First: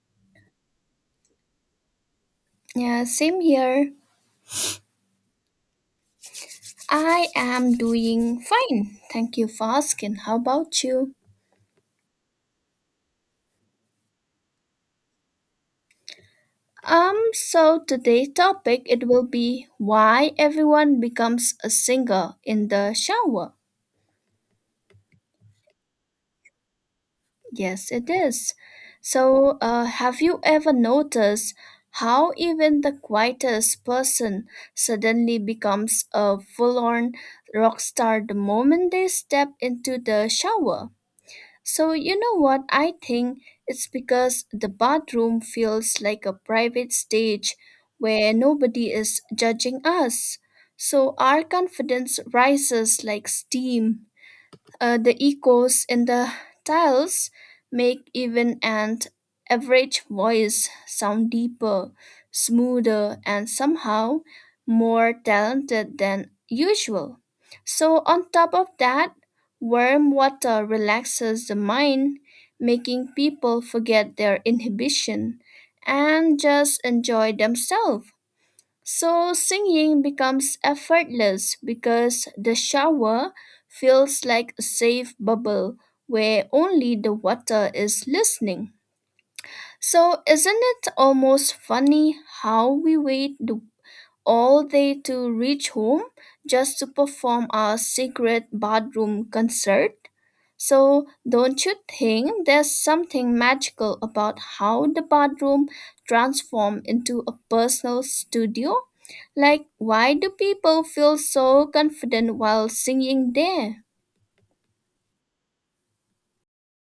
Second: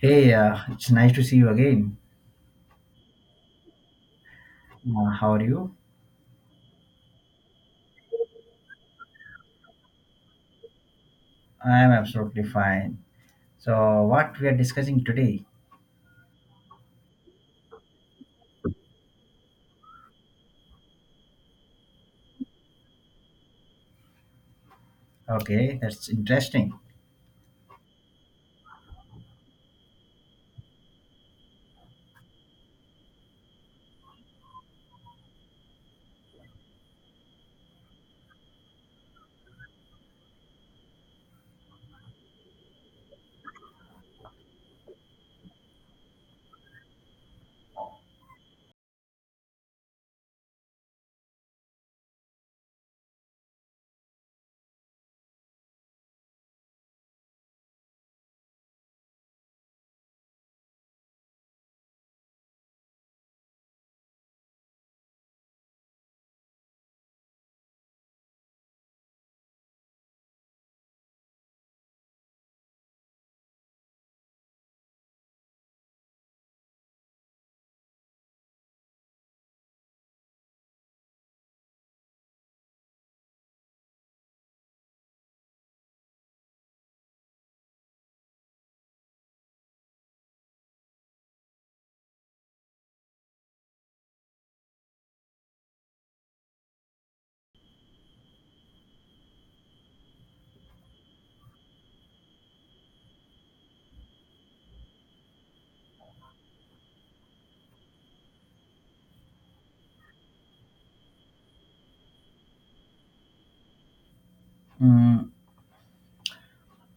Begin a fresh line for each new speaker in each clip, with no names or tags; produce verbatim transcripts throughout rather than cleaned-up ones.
Hey, uh, it's nice to see you again.
Yeah, same here.
Uh, how are you?
I am doing fine. Thank you for asking. How about you?
I'm absolutely fine. So, what we are discussing today?
Um, so today's topic it will be why everyone becomes a singer in the shower.
Okay, that's interesting.
Yes, it is. So, uh, have you ever noticed how even the quietest person suddenly becomes a full-on rock star the moment they step into the shower? So, you know what? I think it's because the bathroom feels like a private stage where nobody is judging us. So, our confidence rises like steam. Uh, the echoes in the tiles make even an average voice sound deeper, smoother, and somehow more talented than usual. So, on top of that, warm water relaxes the mind, making people forget their inhibition and just enjoy themselves. So singing becomes effortless because the shower feels like a safe bubble where only the water is listening. So isn't it almost funny how we wait the all day to reach home just to perform a secret bathroom concert. So, don't you think there's something magical about how the bathroom transforms into a personal studio? Like, why do people feel so confident while singing there?
Hmm,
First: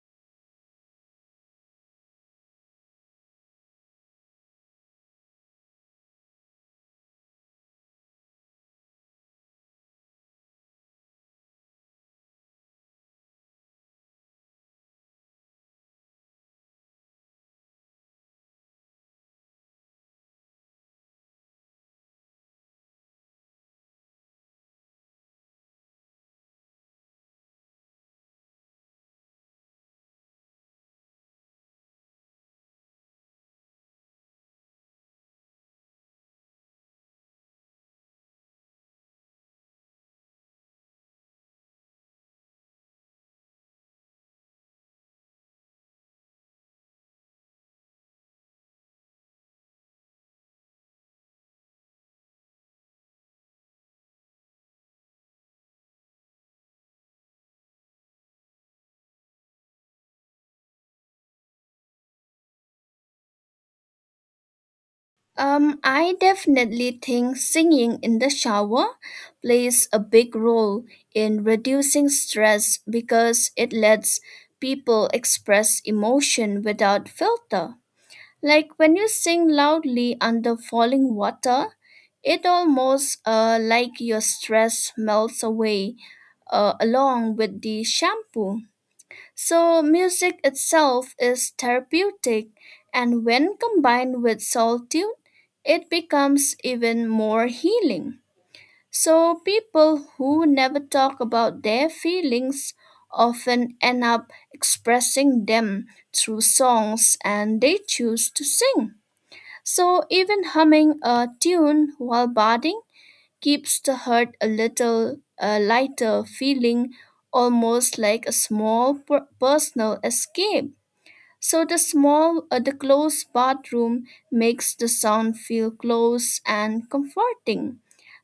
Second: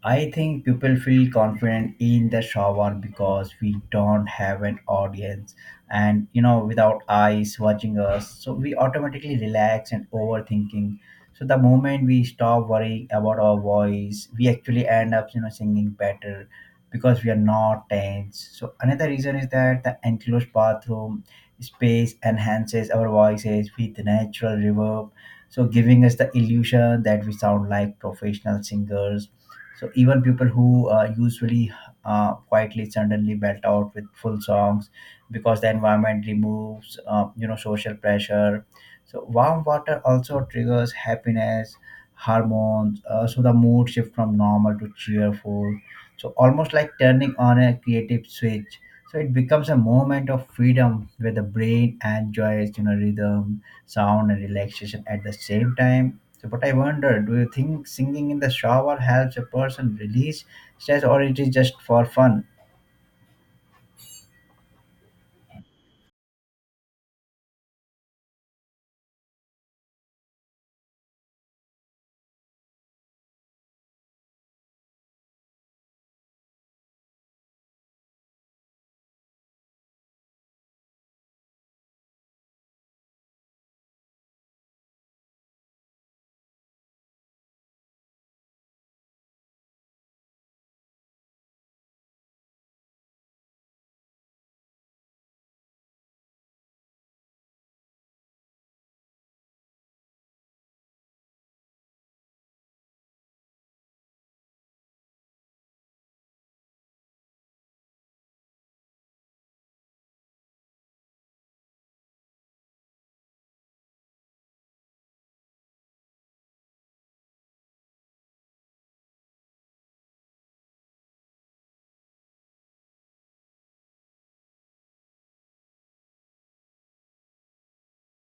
I think people feel confident in the shower because we don't have an audience, and you know, without eyes watching us, so we automatically relax and overthinking. So the moment we stop worrying about our voice, we actually end up, you know, singing better because we are not tense. So another reason is that the enclosed bathroom space enhances our voices with natural reverb, so giving us the illusion that we sound like professional singers. So even people who uh, usually uh, quietly suddenly belt out with full songs because the environment removes, uh, you know, social pressure. So warm water also triggers happiness hormones. Uh, so the mood shift from normal to cheerful. So almost like turning on a creative switch. So it becomes a moment of freedom where the brain enjoys, you know, rhythm, sound, and relaxation at the same time. So, but I wonder, do you think singing in the shower helps a person release stress, or it is just for fun?
Um, I definitely think singing in the shower plays a big role in reducing stress because it lets people express emotion without filter. Like when you sing loudly under falling water, it almost uh, like your stress melts away uh, along with the shampoo. So, music itself is therapeutic, and when combined with solitude, it becomes even more healing. So, people who never talk about their feelings often end up expressing them through songs and they choose to sing. So, even humming a tune while bathing keeps the heart a little uh, lighter, feeling almost like a small per- personal escape. So the small, uh, the closed bathroom makes the sound feel close and comforting,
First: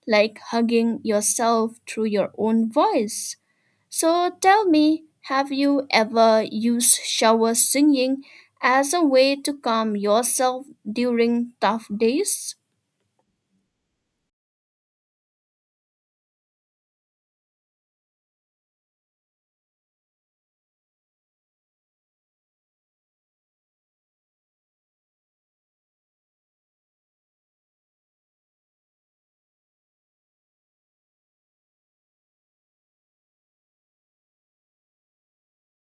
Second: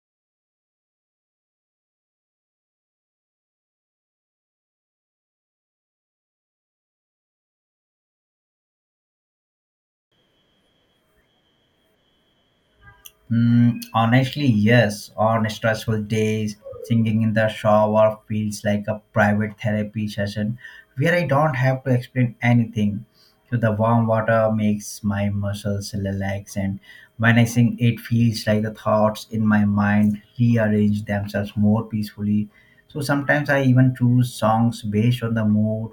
like hugging yourself through your own voice. So tell me, have you ever used shower singing as a way to calm yourself during tough days?
Hmm, honestly, yes. On stressful days, singing in the shower feels like a private therapy session where I don't have to explain anything. So the warm water makes my muscles relax, and when I sing, it feels like the thoughts in my mind rearrange themselves more peacefully. So sometimes I even choose songs based on the mood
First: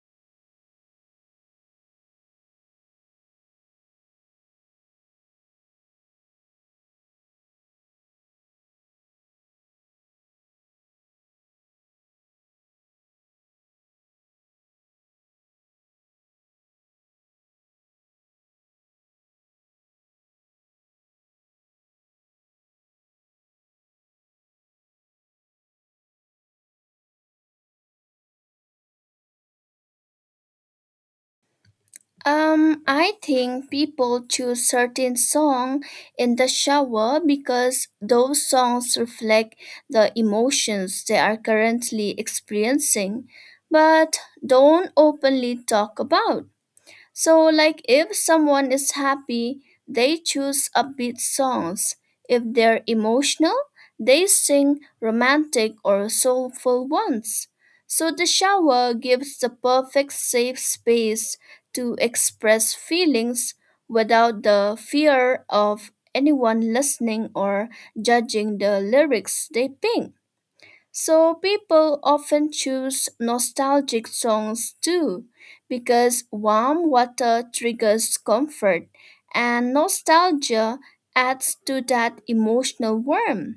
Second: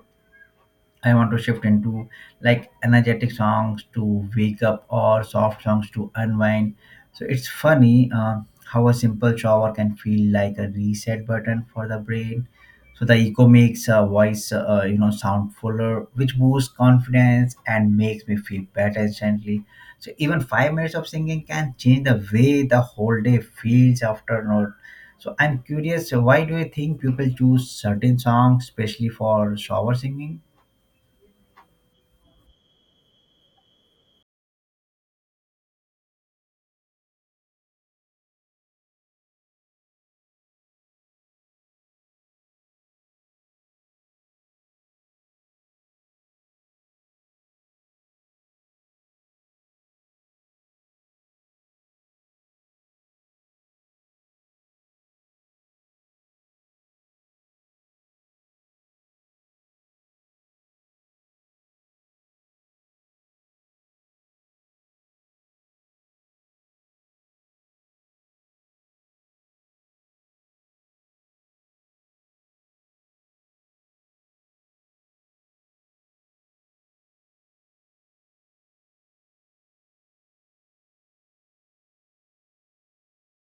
I want to shift into, like energetic songs to wake up or soft songs to unwind. So it's funny uh, how a simple shower can feel like a reset button for the brain. So the echo makes a voice, uh, you know, sound fuller, which boosts confidence and makes me feel better instantly. So even five minutes of singing can change the way the whole day feels after note. So I'm curious, why do you think people choose certain songs, especially for shower singing?
Um, I think people choose certain song in the shower because those songs reflect the emotions they are currently experiencing, but don't openly talk about. So, like if someone is happy, they choose upbeat songs. If they're emotional, they sing romantic or soulful ones. So, the shower gives the perfect safe space to express feelings without the fear of anyone listening or judging the lyrics they ping. So people often choose nostalgic songs too, because warm water triggers comfort, and nostalgia adds to that emotional warmth.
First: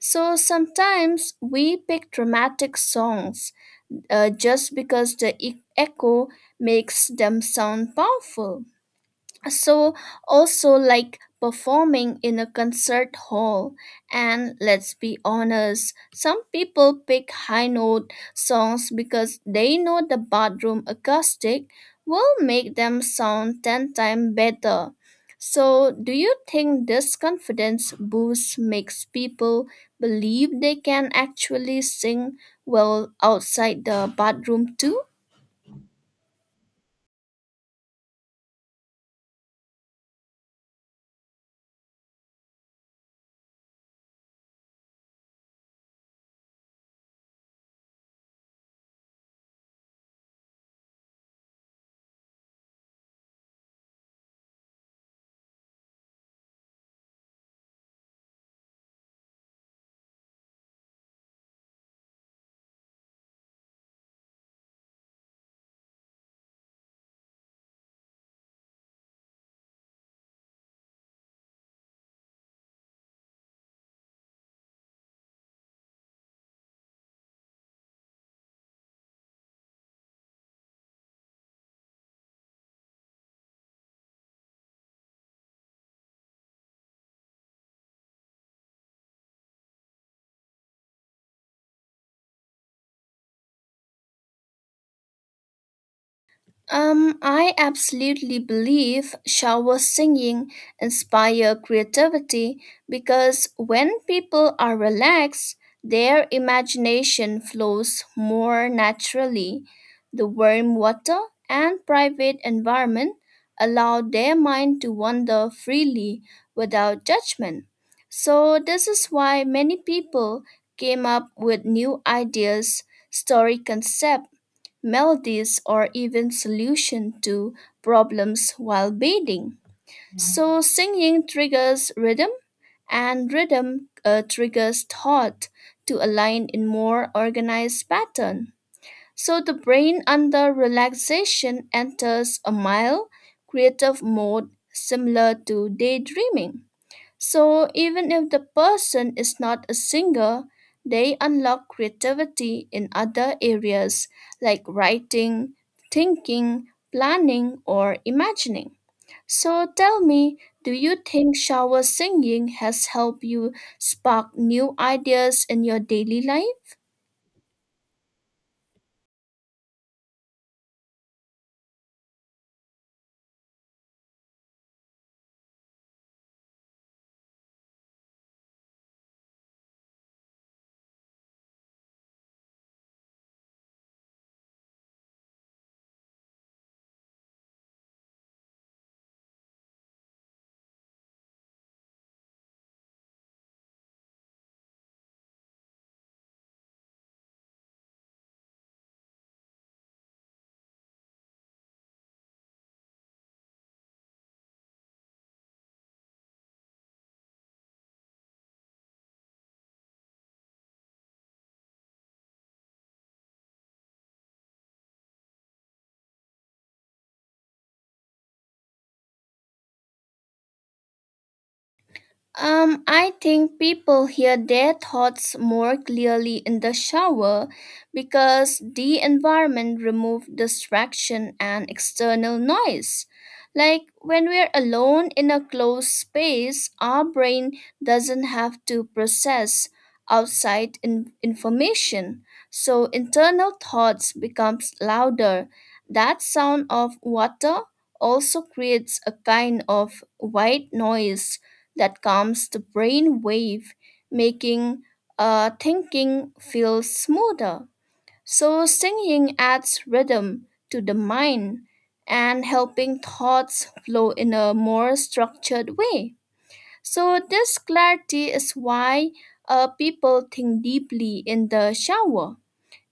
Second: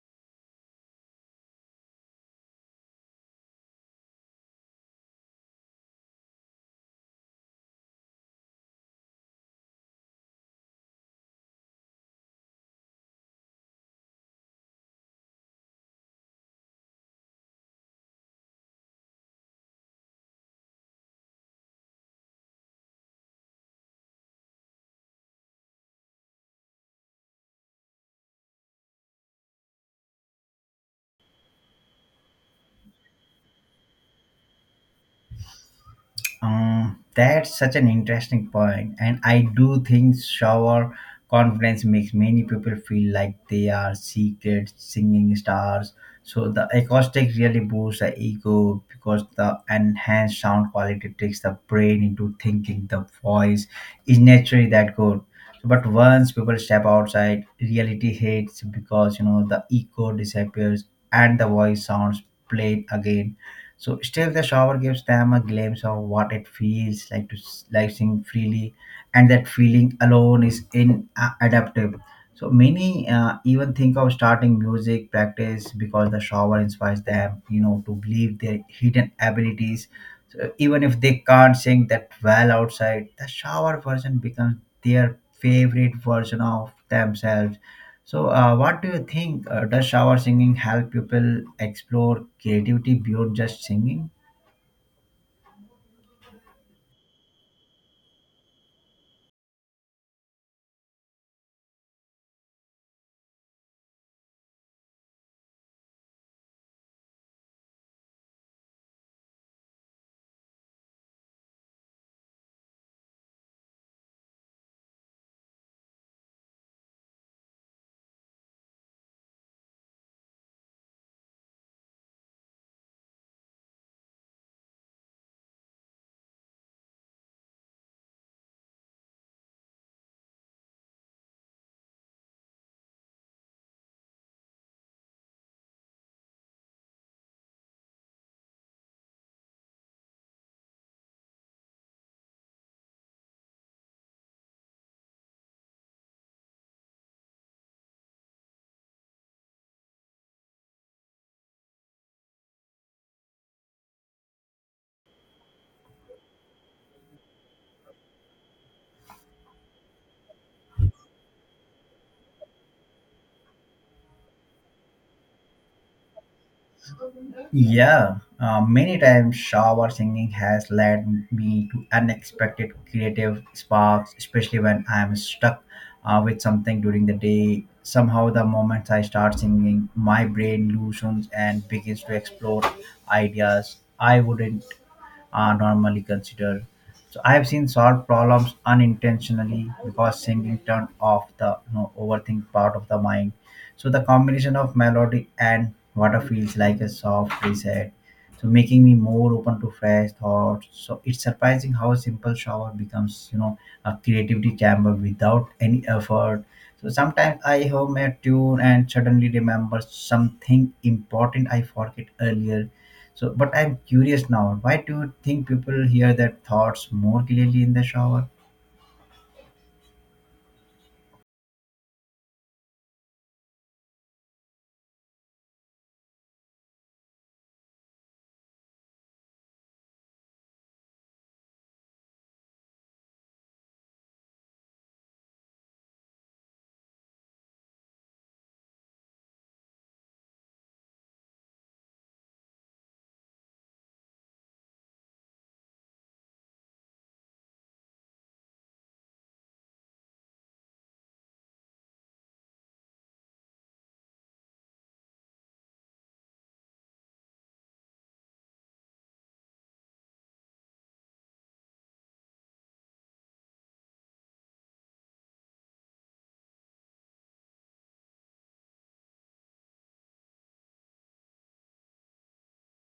So sometimes we pick dramatic songs uh, just because the e- echo makes them sound powerful, so also like performing in a concert hall, and let's be honest, some people pick high note songs because they know the bathroom acoustic will make them sound ten times better. So do you think this confidence boost makes people believe they can actually sing well outside the bathroom too?
Um, that's such an interesting point, and I do think shower confidence makes many people feel like they are secret singing stars. So the acoustic really boosts the ego because the enhanced sound quality tricks the brain into thinking the voice is naturally that good. But once people step outside, reality hits because you know the echo disappears and the voice sounds played again. So still, the shower gives them a glimpse of what it feels like to s- like sing freely, and that feeling alone is inadaptive. So many uh, even think of starting music practice because the shower inspires them, you know, to believe their hidden abilities. So even if they can't sing that well outside, the shower version becomes their favorite version of themselves. So, uh, what do you think? Uh, does shower singing help people explore creativity beyond just singing?
Um, I absolutely believe shower singing inspire creativity because when people are relaxed, their imagination flows more naturally. The warm water and private environment allow their mind to wander freely without judgment. So this is why many people came up with new ideas, story concept melodies, or even solution to problems while bathing. So, singing triggers rhythm, and rhythm uh, triggers thought to align in more organized pattern. So, the brain under relaxation enters a mild creative mode similar to daydreaming. So even if the person is not a singer, they unlock creativity in other areas like writing, thinking, planning, or imagining. So tell me, do you think shower singing has helped you spark new ideas in your daily life?
Yeah, uh, many times shower singing has led me to unexpected creative sparks, especially when I am stuck uh, with something during the day. Somehow, the moment I start singing, my brain loosens and begins to explore ideas I wouldn't are normally considered. So I have seen solve problems unintentionally because singing turned off the you know, overthink part of the mind. So the combination of melody and water feels like a soft reset. So making me more open to fresh thoughts. So it's surprising how a simple shower becomes, you know, a creativity chamber without any effort. So sometimes I hum a tune and suddenly remember something important I forget earlier. So, but I'm curious now. Why do you think people hear their thoughts more clearly in the shower?
Um, I think people hear their thoughts more clearly in the shower because the environment removes distraction and external noise. Like when we're alone in a closed space, our brain doesn't have to process outside in- information. So internal thoughts becomes louder. That sound of water also creates a kind of white noise that calms the brain wave, making uh, thinking feel smoother. So, singing adds rhythm to the mind and helping thoughts flow in a more structured way. So, this clarity is why uh, people think deeply in the shower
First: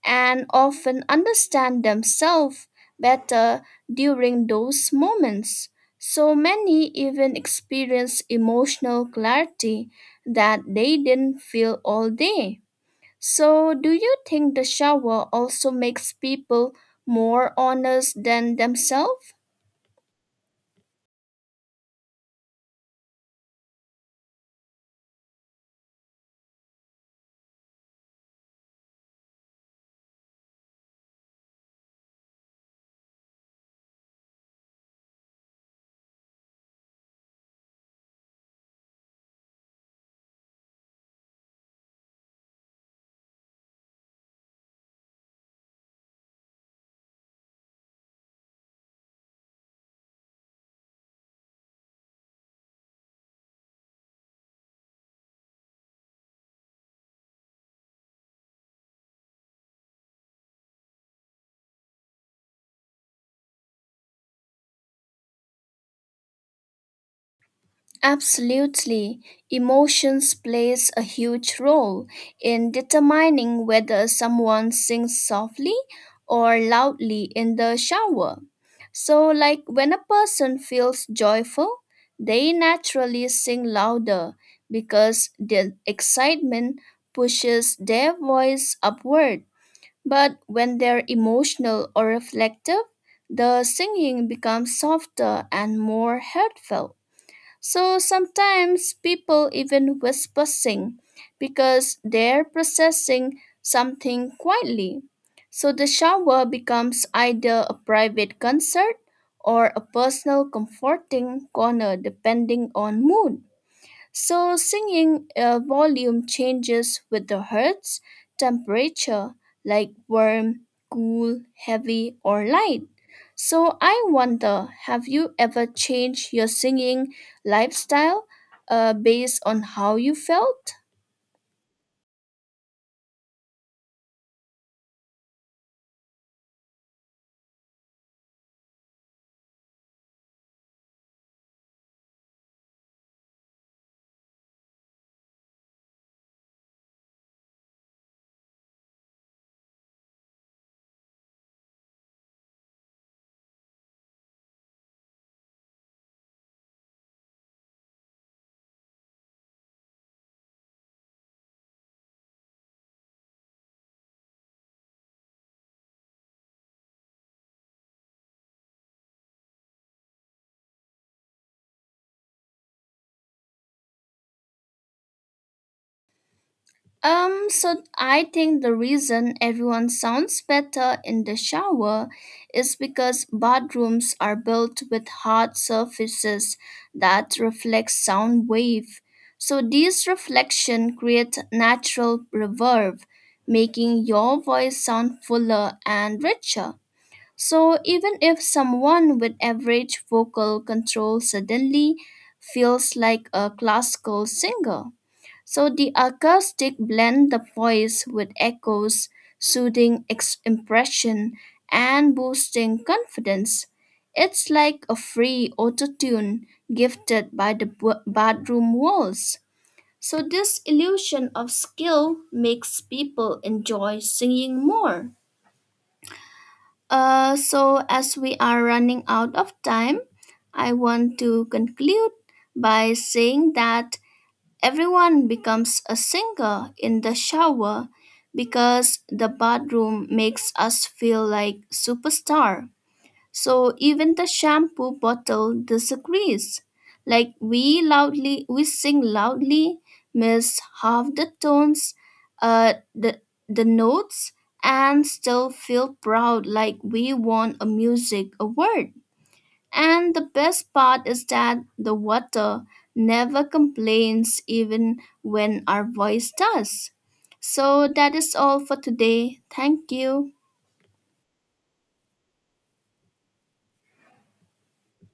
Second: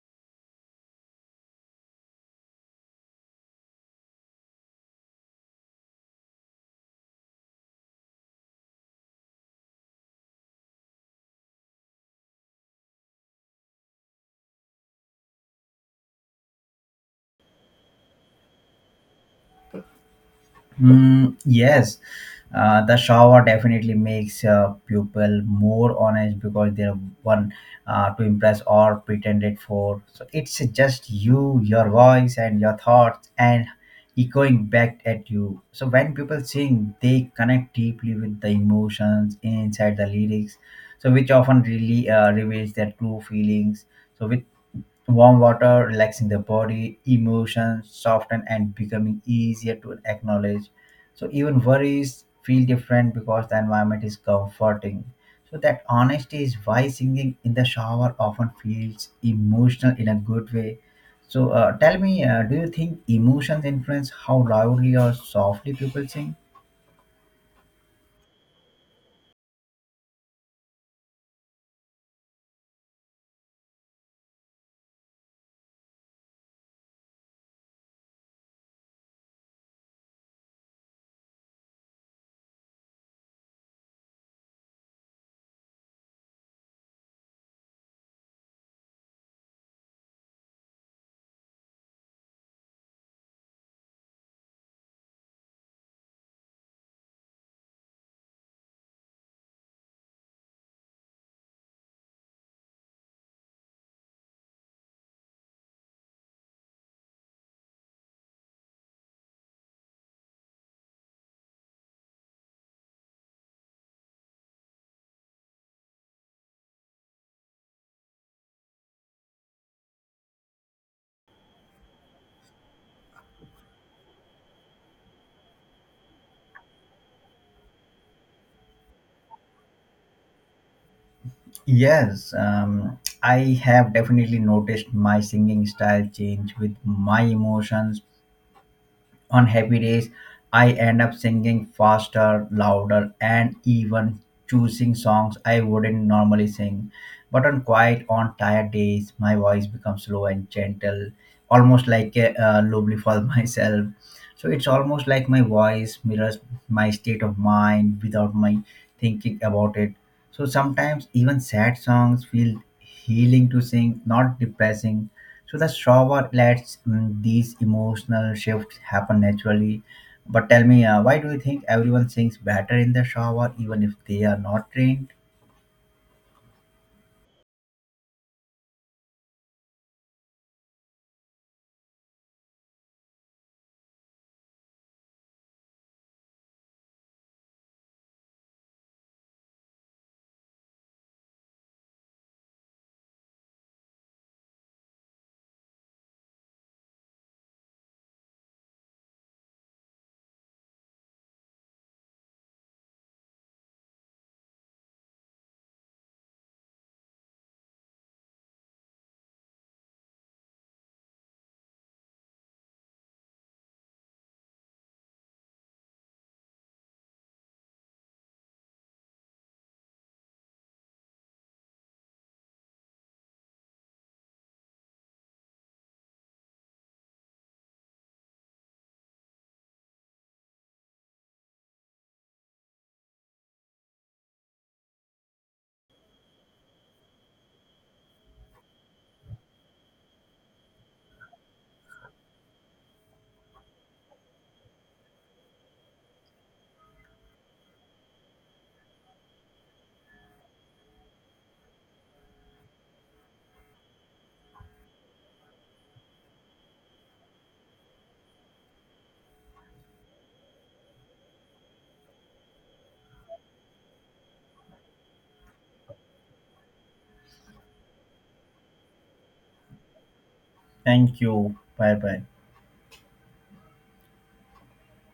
and often understand themselves better during those moments. So many even experience emotional clarity that they didn't feel all day. So, do you think the shower also makes people more honest than themselves?
Mm, yes, uh, the shower definitely makes uh, people more honest because they're one uh, to impress or pretend it for. So it's just you, your voice, and your thoughts, and echoing back at you. So when people sing, they connect deeply with the emotions inside the lyrics, so which often really uh, reveals their true feelings. So with warm water relaxing the body, emotions soften and becoming easier to acknowledge. So even worries feel different because the environment is comforting. So that honesty is why singing in the shower often feels emotional in a good way. So uh, tell me, uh, do you think emotions influence how loudly or softly people sing?
Absolutely. Emotions plays a huge role in determining whether someone sings softly or loudly in the shower. So like when a person feels joyful, they naturally sing louder because the excitement pushes their voice upward. But when they're emotional or reflective, the singing becomes softer and more heartfelt. So sometimes people even whisper sing because they're processing something quietly. So the shower becomes either a private concert or a personal comforting corner depending on mood. So singing uh, volume changes with the hertz temperature, like warm, cool, heavy, or light. So I wonder, have you ever changed your singing lifestyle uh, based on how you felt?
Yes, um, I have definitely noticed my singing style change with my emotions. On happy days, I end up singing faster, louder, and even choosing songs I wouldn't normally sing. But on quiet, on tired days, my voice becomes low and gentle, almost like a uh, lovely for myself. So it's almost like my voice mirrors my state of mind without my thinking about it. So sometimes even sad songs feel healing to sing, not depressing, so the shower lets mm, these emotional shifts happen naturally. But tell me, uh, why do you think everyone sings better in the shower, even if they are not trained?
Um, so I think the reason everyone sounds better in the shower is because bathrooms are built with hard surfaces that reflect sound wave. So these reflection create natural reverb, making your voice sound fuller and richer. So even if someone with average vocal control suddenly feels like a classical singer. So the acoustic blend the voice with echoes, soothing ex- impression and boosting confidence. It's like a free autotune gifted by the b- bathroom walls. So this illusion of skill makes people enjoy singing more. Uh, so as we are running out of time, I want to conclude by saying that everyone becomes a singer in the shower because the bathroom makes us feel like superstar. So even the shampoo bottle disagrees. Like we loudly we sing loudly, miss half the tones, uh the the notes and still feel proud like we won a music award. And the best part is that the water never complains even when our voice does. So that is all for today. Thank you.
Thank you. Bye bye.